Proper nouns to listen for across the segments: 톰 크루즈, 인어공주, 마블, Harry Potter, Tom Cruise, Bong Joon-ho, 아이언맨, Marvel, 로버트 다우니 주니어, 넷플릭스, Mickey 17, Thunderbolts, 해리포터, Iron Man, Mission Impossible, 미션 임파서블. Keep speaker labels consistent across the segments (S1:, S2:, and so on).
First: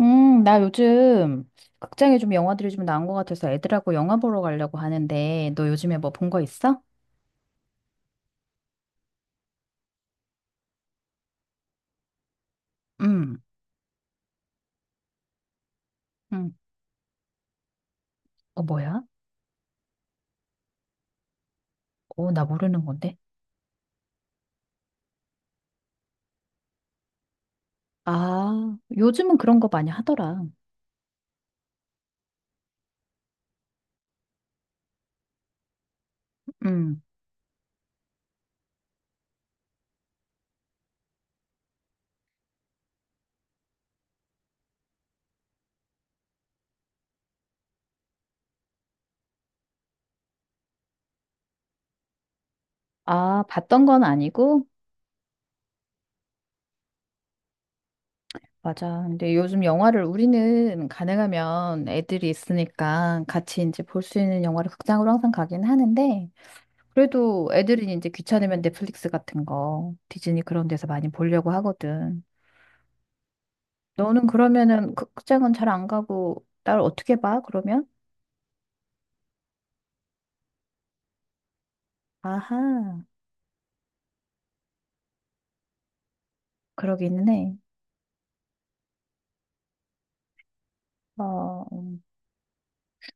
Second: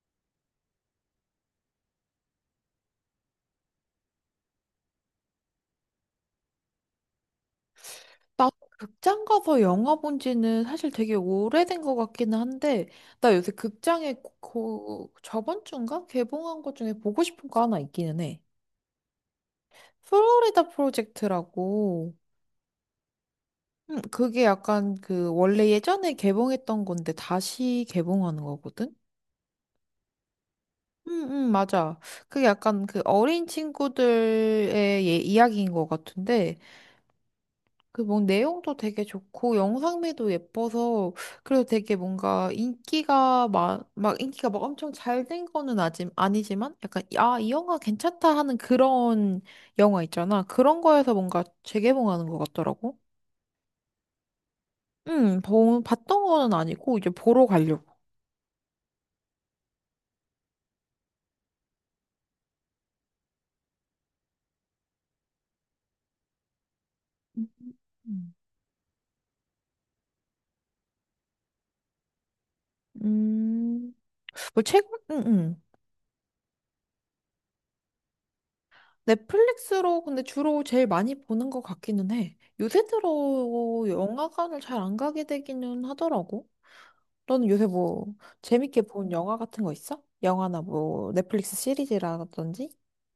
S1: 나 요즘 극장에 좀 영화들이 좀 나온 것 같아서 애들하고 영화 보러 가려고 하는데, 너 요즘에 뭐 본 거 있어?
S2: 나 극장 가서 영화 본 지는 사실 되게 오래된 것 같기는 한데, 나
S1: 음,
S2: 요새 극장에 그, 저번 주인가?
S1: 음.
S2: 개봉한 것 중에 보고 싶은 거 하나 있기는 해.
S1: 어, 뭐야?
S2: 플로리다 프로젝트라고,
S1: 어, 나 모르는 건데.
S2: 그게 약간 그, 원래 예전에 개봉했던 건데 다시 개봉하는
S1: 아,
S2: 거거든?
S1: 요즘은 그런 거 많이 하더라.
S2: 응, 응, 맞아. 그게 약간 그 어린 친구들의 이야기인 것 같은데,
S1: 음.
S2: 그 뭐 내용도 되게 좋고 영상미도 예뻐서 그래서 되게 뭔가 인기가 막, 막 인기가 막 엄청 잘 된 거는 아직 아니지만 약간 아, 이 영화 괜찮다 하는 그런 영화 있잖아. 그런 거에서 뭔가 재개봉하는 것 같더라고.
S1: 아, 봤던 건 아니고?
S2: 응, 봤던 거는 아니고 이제 보러 가려고.
S1: 맞아. 근데 요즘 영화를 우리는 가능하면 애들이 있으니까 같이 이제 볼 수 있는 영화를 극장으로 항상 가긴 하는데, 그래도 애들이 이제
S2: 음,
S1: 귀찮으면 넷플릭스 같은 거, 디즈니 그런 데서 많이 보려고 하거든.
S2: 음.
S1: 너는
S2: 뭐 최근
S1: 그러면은 그,
S2: 응,
S1: 극장은
S2: 응.
S1: 잘 안 가고, 나를 어떻게 봐, 그러면?
S2: 넷플릭스로 근데 주로 제일 많이 보는 것 같기는 해. 요새
S1: 아하,
S2: 들어 영화관을 잘 안 가게 되기는 하더라고.
S1: 그러기는
S2: 너는
S1: 해.
S2: 요새 뭐 재밌게 본 영화 같은 거 있어? 영화나 뭐 넷플릭스
S1: 어,
S2: 시리즈라든지?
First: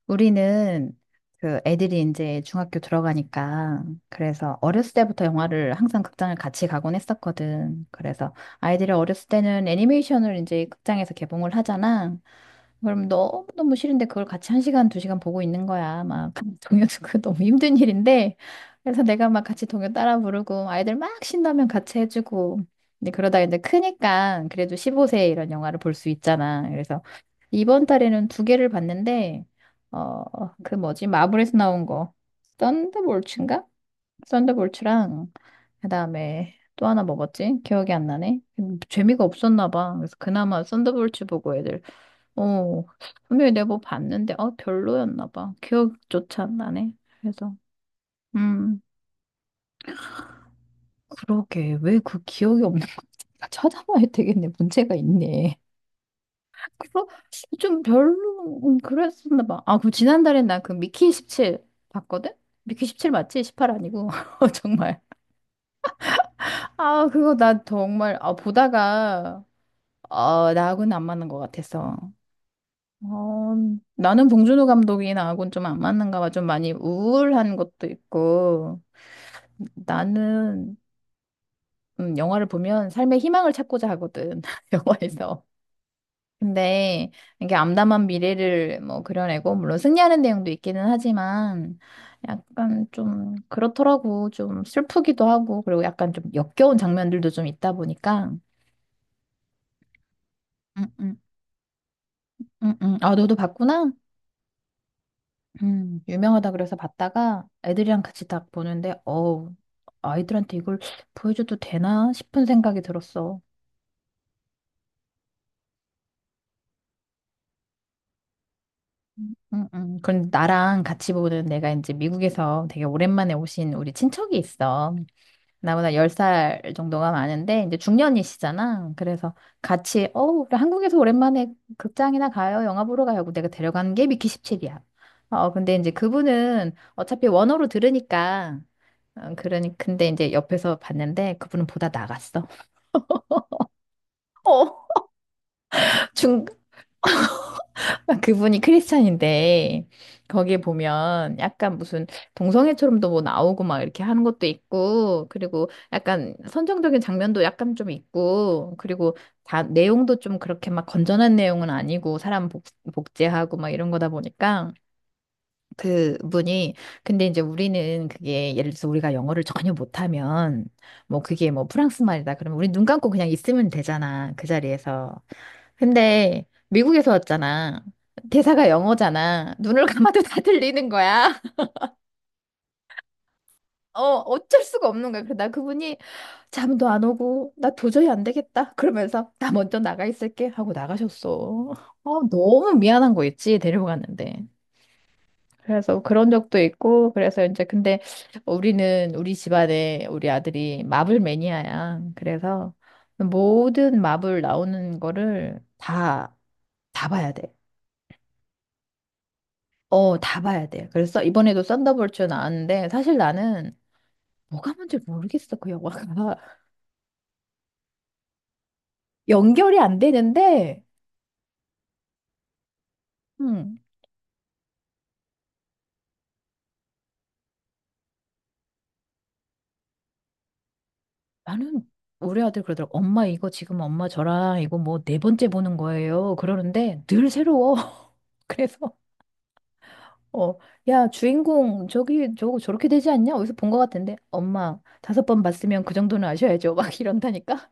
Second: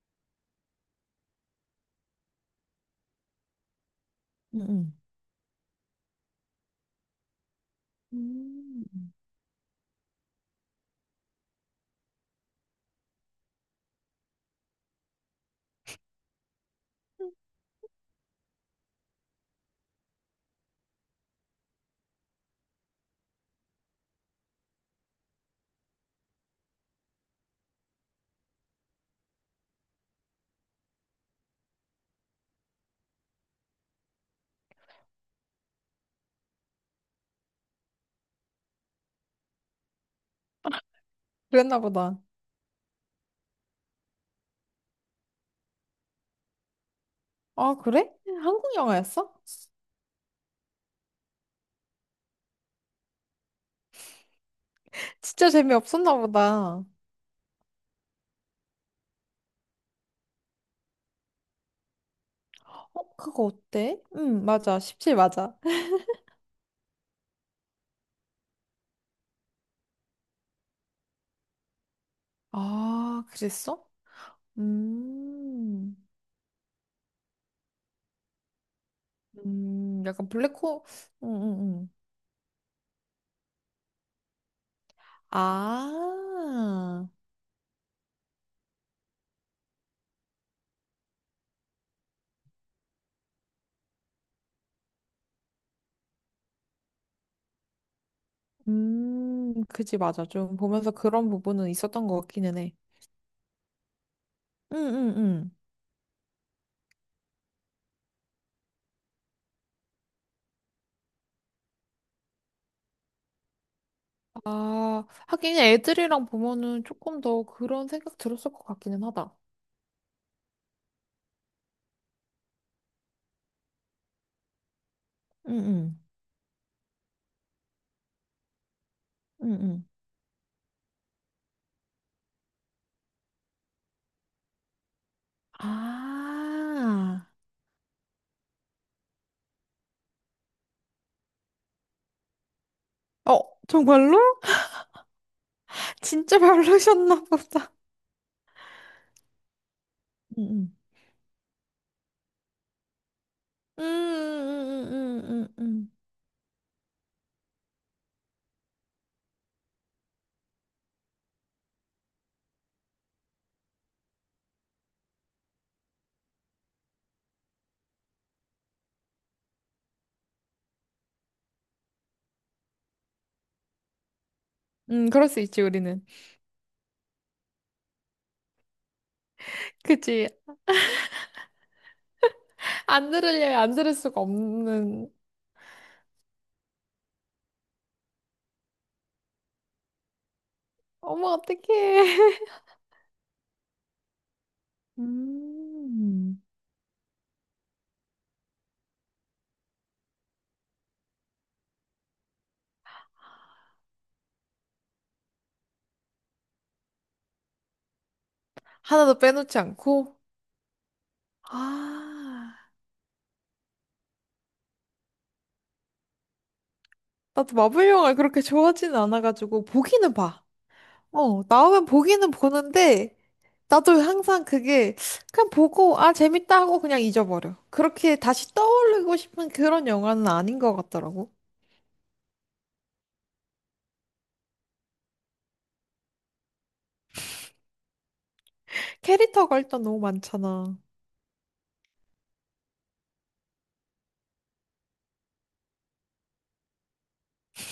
S1: 우리는 그 애들이 이제 중학교 들어가니까 그래서
S2: 응응.
S1: 어렸을 때부터 영화를 항상 극장을 같이 가곤 했었거든. 그래서
S2: 음.
S1: 아이들이 어렸을 때는 애니메이션을 이제 극장에서 개봉을 하잖아. 그럼 너무너무 싫은데 그걸 같이 한 시간, 두 시간 보고 있는 거야. 막 동요도 그 너무 힘든 일인데. 그래서 내가 막 같이 동요 따라 부르고 아이들 막 신나면 같이 해주고. 근데 그러다 이제 크니까 그래도 15세 이런 영화를 볼 수 있잖아. 그래서 이번 달에는 두 개를 봤는데 어, 그 뭐지? 마블에서 나온 거. 썬더볼츠인가? 썬더볼츠랑 그다음에 또 하나 먹었지? 기억이 안 나네. 재미가 없었나 봐. 그래서 그나마 썬더볼츠 보고
S2: 그랬나
S1: 애들
S2: 보다.
S1: 어, 분명히 내가 뭐 봤는데 어 별로였나 봐. 기억조차 안 나네. 그래서
S2: 아, 그래? 한국
S1: 음,
S2: 영화였어?
S1: 그러게. 왜 그 기억이 없는 건지 찾아봐야 되겠네. 문제가
S2: 진짜
S1: 있네.
S2: 재미없었나 보다.
S1: 그거 좀 별로 그랬었나 봐. 아, 그 지난달에 나 그 미키 17 봤거든? 미키 17
S2: 어,
S1: 맞지?
S2: 그거
S1: 18
S2: 어때?
S1: 아니고.
S2: 응,
S1: 어,
S2: 맞아.
S1: 정말.
S2: 17 맞아.
S1: 아, 그거 나 정말 보다가 어, 나하고는 안 맞는 것 같아서.
S2: 아,
S1: 어,
S2: 그랬어?
S1: 나는 봉준호 감독이 나하고는 좀 안
S2: 음,
S1: 맞는가 봐. 좀 많이 우울한 것도 있고.
S2: 약간
S1: 나는
S2: 응, 응, 응.
S1: 영화를 보면 삶의 희망을 찾고자 하거든. 영화에서.
S2: 아,
S1: 근데 이게 암담한 미래를 뭐 그려내고 물론 승리하는 내용도 있기는 하지만 약간 좀 그렇더라고 좀 슬프기도 하고 그리고 약간 좀 역겨운 장면들도 좀 있다 보니까
S2: 그지, 맞아. 좀 보면서
S1: 응응
S2: 그런 부분은 있었던 것 같기는 해.
S1: 응응 아 너도 봤구나
S2: 응, 응, 응.
S1: 유명하다 그래서 봤다가 애들이랑 같이 딱 보는데 어우 아이들한테 이걸 보여줘도 되나 싶은 생각이 들었어
S2: 아, 하긴 애들이랑 보면은 조금 더 그런 생각 들었을 것 같기는 하다.
S1: 응응 그럼 나랑 같이 보는 내가 이제 미국에서 되게 오랜만에 오신 우리 친척이 있어 나보다
S2: 응응,
S1: 10살 정도가 많은데 이제 중년이시잖아. 그래서
S2: 응응.
S1: 같이 우리 한국에서 오랜만에 극장이나 가요. 영화 보러 가요. 하고 내가 데려간 게 미키 17이야. 어, 근데 이제 그분은
S2: 아,
S1: 어차피 원어로 들으니까 어, 그러니 근데 이제 옆에서 봤는데 그분은 보다 나갔어.
S2: 어, 정말로?
S1: 어,
S2: 진짜
S1: 중
S2: 별로셨나 보다.
S1: 그분이 크리스찬인데 거기에
S2: 응응.
S1: 보면 약간 무슨 동성애처럼도 뭐 나오고 막
S2: 음,
S1: 이렇게 하는 것도
S2: 음, 음,
S1: 있고
S2: 음, 음,
S1: 그리고
S2: 음.
S1: 약간 선정적인 장면도 약간 좀 있고 그리고 다 내용도 좀 그렇게 막 건전한 내용은 아니고 사람 복제하고 막 이런 거다 보니까 그분이 근데 이제 우리는 그게 예를 들어서 우리가 영어를 전혀 못하면 뭐 그게 뭐 프랑스 말이다 그러면 우리 눈 감고 그냥 있으면 되잖아 그 자리에서
S2: 그럴 수 있지, 우리는.
S1: 근데 미국에서 왔잖아. 대사가 영어잖아. 눈을 감아도
S2: 그치.
S1: 다 들리는 거야.
S2: 안 들으려면 안 들을
S1: 어,
S2: 수가
S1: 어쩔 수가
S2: 없는.
S1: 없는 거야. 그래서 나 그분이 잠도 안 오고 나 도저히 안 되겠다. 그러면서 나 먼저 나가 있을게 하고
S2: 어머,
S1: 나가셨어. 어,
S2: 어떡해.
S1: 너무 미안한 거 있지. 데리고 갔는데. 그래서 그런
S2: 음.
S1: 적도 있고 그래서 이제 근데 우리는 우리 집안에 우리 아들이 마블 매니아야. 그래서 모든 마블 나오는 거를 다 봐야 돼.
S2: 하나도 빼놓지 않고.
S1: 어, 다 봐야 돼. 그래서 이번에도 썬더볼츠
S2: 아,
S1: 나왔는데 사실 나는 뭐가 뭔지 모르겠어, 그 영화가.
S2: 나도 마블 영화 그렇게 좋아하지는 않아가지고,
S1: 연결이 안
S2: 보기는 봐.
S1: 되는데,
S2: 어, 나오면 보기는 보는데,
S1: 음,
S2: 나도 항상 그게, 그냥 보고, 아, 재밌다 하고 그냥 잊어버려. 그렇게 다시 떠올리고 싶은 그런 영화는 아닌 것 같더라고.
S1: 나는 우리 아들 그러더라고. 엄마 이거 지금 엄마 저랑 이거 뭐 네 번째 보는 거예요. 그러는데 늘 새로워. 그래서
S2: 캐릭터가 일단 너무
S1: 어,
S2: 많잖아.
S1: 야, 주인공 저기 저거 저렇게 되지 않냐? 어디서 본 것 같은데. 엄마 다섯 번 봤으면 그 정도는 아셔야죠. 막 이런다니까.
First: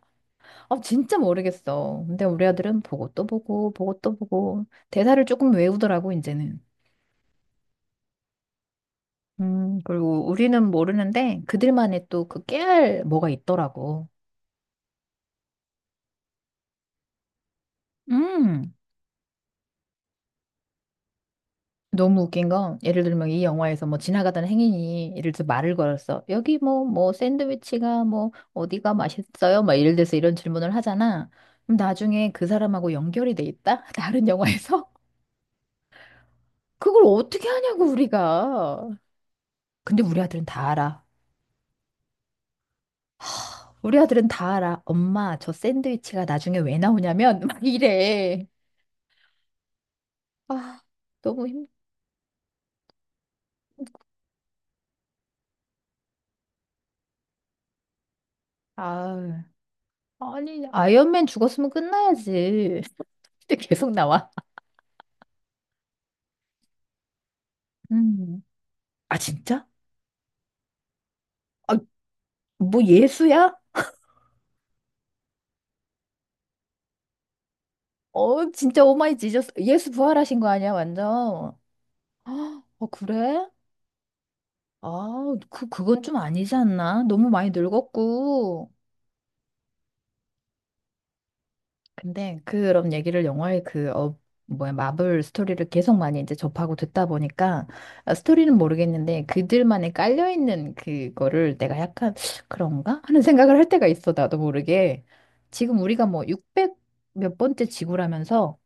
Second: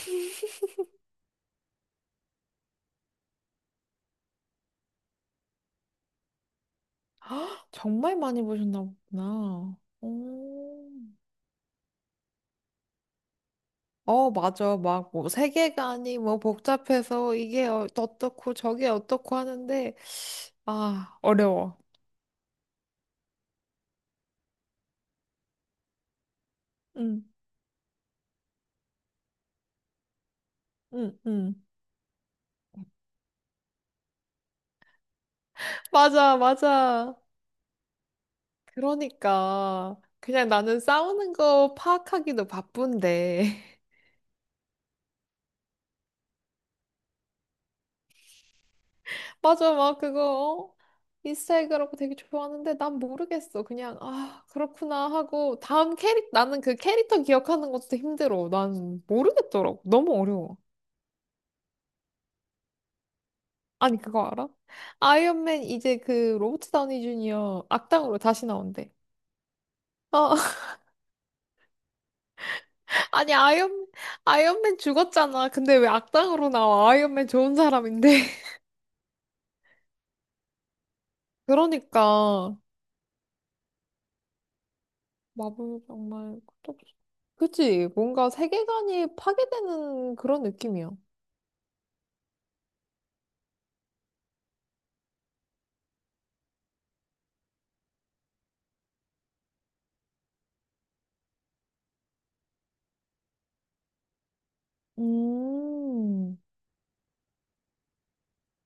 S1: 아, 진짜 모르겠어. 근데 우리 아들은 보고 또 보고 보고 또 보고 대사를 조금 외우더라고 이제는.
S2: 헉, 정말 많이 보셨나 보구나.
S1: 그리고 우리는
S2: 오.
S1: 모르는데 그들만의 또 그 깨알 뭐가 있더라고.
S2: 어, 맞아. 막, 뭐, 세계관이 뭐 복잡해서 이게 어떻고
S1: 음,
S2: 저게 어떻고 하는데, 아, 어려워.
S1: 너무 웃긴 건 예를 들면 이 영화에서 뭐 지나가던 행인이 예를 들어 말을 걸었어. 여기 뭐
S2: 응,
S1: 샌드위치가 뭐 어디가 맛있어요? 막 예를 들어서 이런 질문을
S2: 응,
S1: 하잖아.
S2: 응.
S1: 그럼 나중에 그 사람하고 연결이 돼 있다? 다른 영화에서?
S2: 맞아,
S1: 그걸
S2: 맞아.
S1: 어떻게 하냐고 우리가.
S2: 그러니까
S1: 근데 우리 아들은
S2: 그냥
S1: 다
S2: 나는
S1: 알아.
S2: 싸우는 거 파악하기도 바쁜데
S1: 우리 아들은 다 알아. 엄마, 저 샌드위치가 나중에 왜 나오냐면 막 이래.
S2: 맞아 막 그거 어?
S1: 아, 너무
S2: 이스터
S1: 힘.
S2: 에그라고 되게 좋아하는데 난 모르겠어 그냥 아 그렇구나 하고 다음 캐릭 나는 그 캐릭터 기억하는 것도 힘들어 난
S1: 아.
S2: 모르겠더라고 너무 어려워
S1: 아니, 아이언맨 죽었으면 끝나야지. 근데 계속
S2: 아니 그거
S1: 나와.
S2: 알아? 아이언맨 이제 그 로버트 다우니 주니어 악당으로
S1: 음.
S2: 다시 나온대
S1: 아, 진짜?
S2: 어
S1: 아, 뭐
S2: 아니
S1: 예수야?
S2: 아이언맨 죽었잖아 근데 왜 악당으로 나와 아이언맨 좋은 사람인데
S1: 어, 진짜 오마이 지저스. 예수 부활하신 거 아니야, 완전.
S2: 그러니까
S1: 아, 그래? 아,
S2: 마블
S1: 그건 좀
S2: 정말
S1: 아니지
S2: 끝도 없어.
S1: 않나? 너무 많이
S2: 그치? 뭔가
S1: 늙었고.
S2: 세계관이 파괴되는 그런 느낌이야.
S1: 근데 그런 얘기를 영화의 그 뭐야 마블 스토리를 계속 많이 이제 접하고 듣다 보니까 아, 스토리는 모르겠는데 그들만의 깔려 있는 그거를 내가 약간 그런가 하는 생각을 할 때가 있어 나도 모르게 지금 우리가 뭐
S2: 음,
S1: 600 몇 번째 지구라면서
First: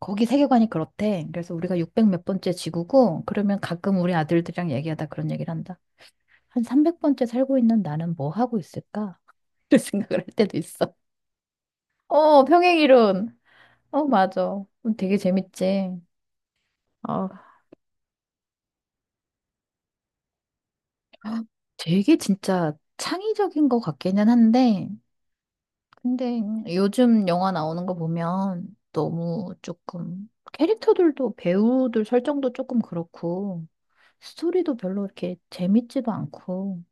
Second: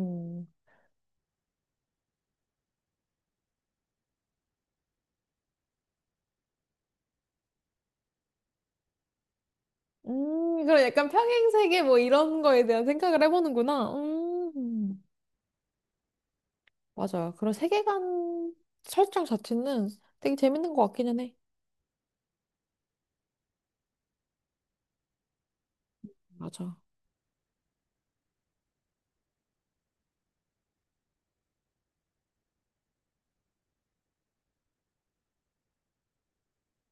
S1: 거기 세계관이 그렇대 그래서 우리가 600 몇 번째 지구고 그러면 가끔 우리 아들들이랑 얘기하다 그런 얘기를 한다 한 300번째 살고 있는 나는 뭐 하고 있을까? 이런 생각을 할 때도
S2: 그런
S1: 있어
S2: 약간 평행세계 뭐 이런
S1: 어
S2: 거에 대한 생각을
S1: 평행이론
S2: 해보는구나.
S1: 어, 맞아. 되게 재밌지.
S2: 맞아. 그런
S1: 아
S2: 세계관 설정 자체는 되게 재밌는 것 같기는 해.
S1: 되게 진짜 창의적인 것 같기는 한데, 근데
S2: 맞아.
S1: 요즘 영화 나오는 거 보면 너무 조금 캐릭터들도 배우들 설정도 조금 그렇고, 스토리도 별로 이렇게 재밌지도 않고,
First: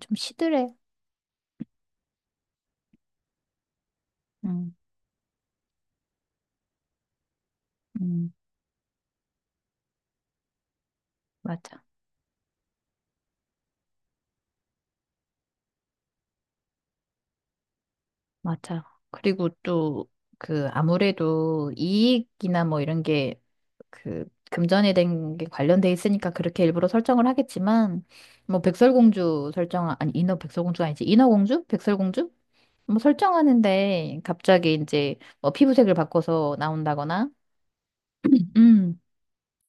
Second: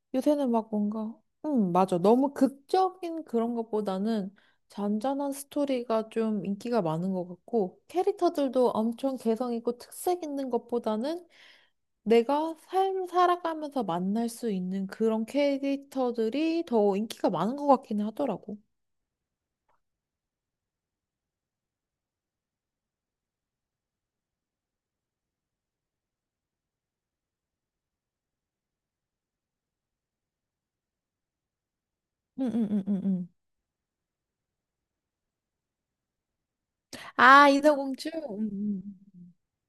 S1: 좀
S2: 요새는
S1: 시들해.
S2: 막 뭔가, 맞아. 너무 극적인 그런 것보다는
S1: 응,
S2: 잔잔한 스토리가 좀 인기가 많은 것 같고,
S1: 응,
S2: 캐릭터들도 엄청 개성 있고 특색 있는 것보다는
S1: 맞아.
S2: 내가 삶 살아가면서 만날 수 있는 그런 캐릭터들이 더 인기가 많은 것 같긴 하더라고.
S1: 맞아. 그리고 또 그 아무래도 이익이나 뭐 이런 게 그 금전에 된 게 관련돼 있으니까 그렇게 일부러 설정을 하겠지만 뭐 백설공주 설정 아니 인어 백설공주가 아니지 인어공주? 백설공주?
S2: 응, 응, 응,
S1: 뭐
S2: 응, 응.
S1: 설정하는데 갑자기 이제 뭐 피부색을 바꿔서 나온다거나
S2: 아, 인어공주? 응,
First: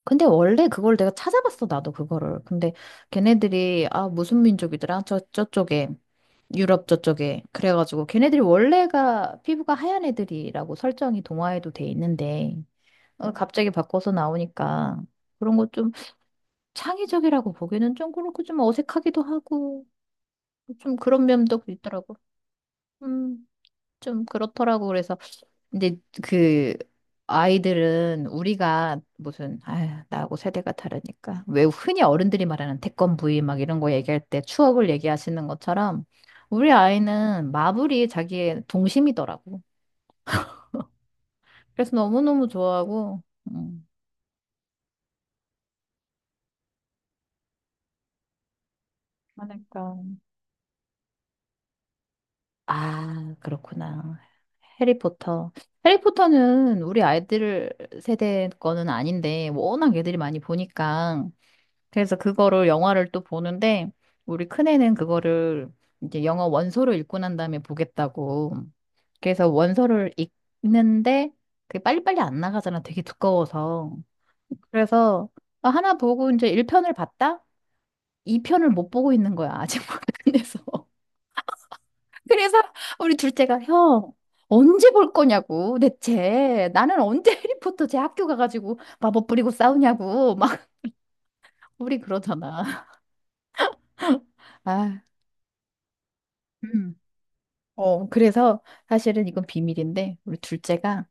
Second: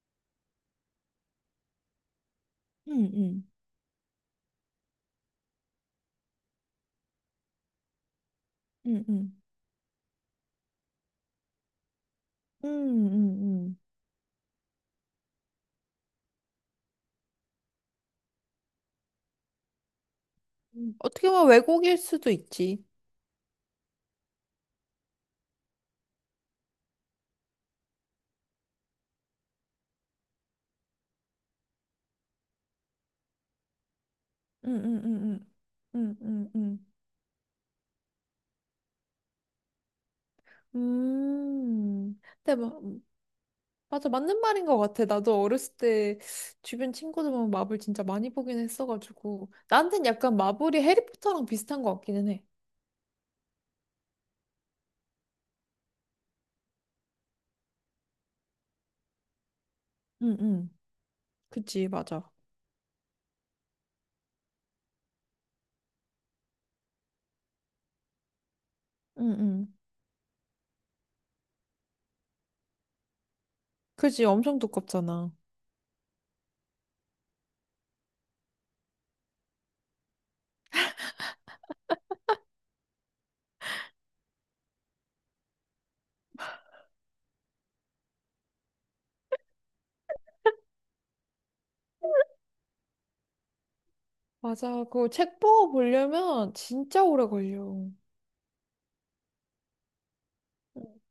S1: 근데 원래 그걸 내가 찾아봤어, 나도 그거를. 근데
S2: 응, 응,
S1: 걔네들이, 아, 무슨 민족이더라? 저쪽에. 유럽 저쪽에. 그래가지고 걔네들이
S2: 응, 응,
S1: 원래가 피부가 하얀 애들이라고 설정이 동화에도 돼 있는데,
S2: 응, 응,
S1: 어,
S2: 응.
S1: 갑자기
S2: 응,
S1: 바꿔서 나오니까 그런 거 좀 창의적이라고 보기는 좀 그렇고 좀 어색하기도 하고,
S2: 응.
S1: 좀 그런
S2: 어떻게 보면
S1: 면도
S2: 왜곡일
S1: 있더라고.
S2: 수도 있지.
S1: 음, 좀 그렇더라고. 그래서 근데 그 아이들은 우리가 무슨 아휴, 나하고 세대가 다르니까 왜 흔히 어른들이 말하는 태권브이 막 이런 거 얘기할 때
S2: 응,
S1: 추억을
S2: 응, 응,
S1: 얘기하시는
S2: 응,
S1: 것처럼
S2: 응, 응,
S1: 우리
S2: 응.
S1: 아이는 마블이 자기의 동심이더라고. 그래서 너무너무
S2: 근데 마,
S1: 좋아하고 음.
S2: 맞아, 맞는 말인 것 같아. 나도 어렸을 때 주변 친구들 보면 마블 진짜 많이 보긴 했어가지고.
S1: 그러니까.
S2: 나한텐 약간 마블이 해리포터랑 비슷한 것 같기는 해.
S1: 아, 그렇구나. 해리포터. 해리포터는 우리 아이들 세대 거는 아닌데 워낙 애들이
S2: 응,
S1: 많이
S2: 응.
S1: 보니까
S2: 그치,
S1: 그래서
S2: 맞아.
S1: 그거를 영화를 또 보는데 우리 큰애는 그거를 이제 영어 원서를 읽고 난 다음에 보겠다고.
S2: 응,
S1: 그래서
S2: 응.
S1: 원서를 읽는데 그게 빨리빨리 안 나가잖아. 되게 두꺼워서.
S2: 그지? 엄청
S1: 그래서
S2: 두껍잖아.
S1: 아, 하나 보고 이제 1편을 봤다? 2편을 못 보고 있는 거야. 아직 못 끝내서. 그래서 우리 둘째가 형 언제 볼 거냐고 대체 나는 언제 해리포터 제 학교 가가지고 마법 부리고 싸우냐고 막 우리 그러잖아.
S2: 맞아.
S1: 아,
S2: 그거 책 보고 보려면
S1: 음.
S2: 진짜 오래 걸려.
S1: 어, 그래서 사실은 이건 비밀인데, 우리
S2: 응,
S1: 둘째가,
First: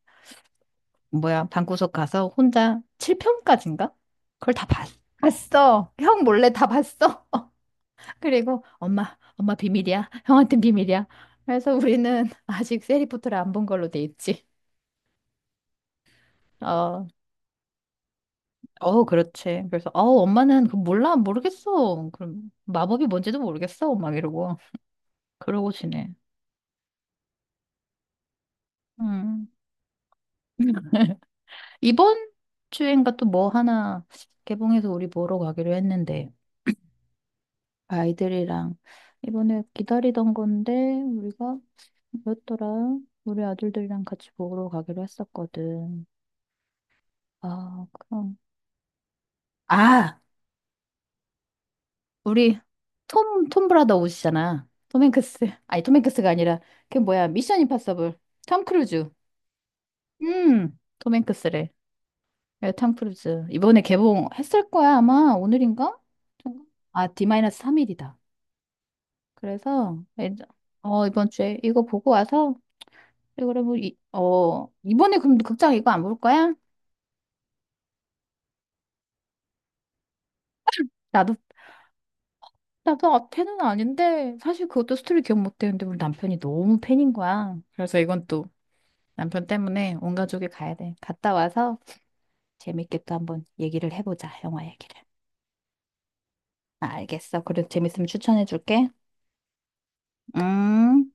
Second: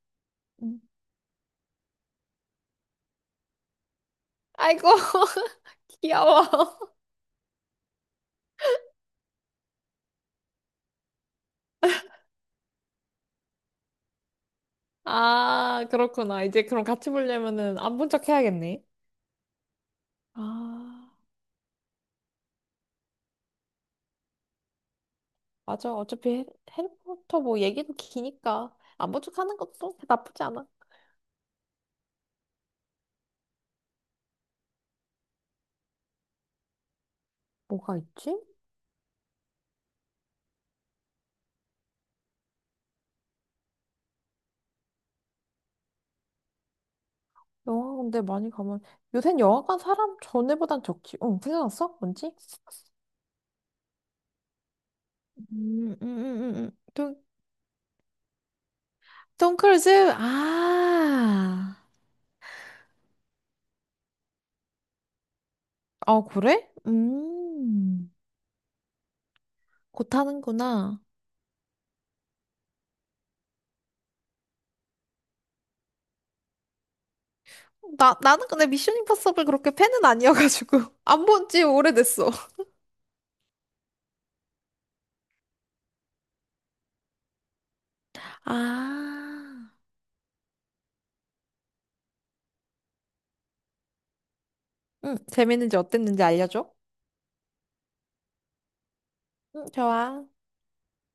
S2: 응.
S1: 뭐야, 방구석 가서 혼자 7편까지인가? 그걸 다
S2: 아이고,
S1: 봤어. 형 몰래 다
S2: 귀여워.
S1: 봤어. 그리고 엄마, 엄마 비밀이야. 형한텐 비밀이야. 그래서 우리는 아직 세리포트를 안 본 걸로 돼 있지.
S2: 아, 그렇구나. 이제 그럼
S1: 어,
S2: 같이 보려면은 안 본 척 해야겠네.
S1: 어, 그렇지. 그래서, 어, 엄마는 그
S2: 아.
S1: 몰라, 모르겠어. 그럼 마법이 뭔지도 모르겠어. 막 이러고. 그러고
S2: 맞아.
S1: 지내.
S2: 어차피 해리포터 뭐 얘기도 기니까 안 본 척
S1: 음.
S2: 하는 것도 나쁘지 않아.
S1: 이번 주엔가 또 뭐 하나 개봉해서 우리 보러 가기로 했는데.
S2: 뭐가 있지?
S1: 아이들이랑 이번에 기다리던 건데 우리가 뭐였더라? 우리 아들들이랑 같이 보러 가기로 했었거든. 아,
S2: 영화 근데
S1: 그럼.
S2: 많이 가면 요샌 영화관 사람
S1: 아,
S2: 전에보단 적지. 응, 생각났어? 뭔지?
S1: 우리 톰 브라더 옷이잖아. 톰 행크스. 아니, 톰 행크스가 아니라 그
S2: 톰,
S1: 뭐야? 미션 임파서블. 톰 크루즈.
S2: 톰 크루즈?
S1: 톰 행크스래.
S2: 아.
S1: 예, 톰 크루즈. 이번에 개봉했을 거야, 아마. 오늘인가?
S2: 아, 그래?
S1: 아,
S2: 음.
S1: D-3일이다. 그래서
S2: 곧 하는구나.
S1: 어, 이번 주에 이거 보고 와서 그리고 뭐, 어 이번에 그럼 극장 이거 안 볼 거야?
S2: 나는 근데 미션 임파서블 그렇게 팬은 아니어가지고. 안
S1: 나도
S2: 본지 오래됐어.
S1: 나도 팬은 아닌데 사실 그것도 스토리 기억 못 되는데 우리 남편이 너무 팬인 거야. 그래서 이건 또
S2: 아.
S1: 남편 때문에 온 가족이 가야 돼. 갔다 와서 재밌게 또 한번 얘기를 해보자. 영화 얘기를.
S2: 응, 재밌는지 어땠는지 알려줘.
S1: 아, 알겠어. 그래 재밌으면 추천해 줄게.
S2: 응, 좋아.
S1: 음.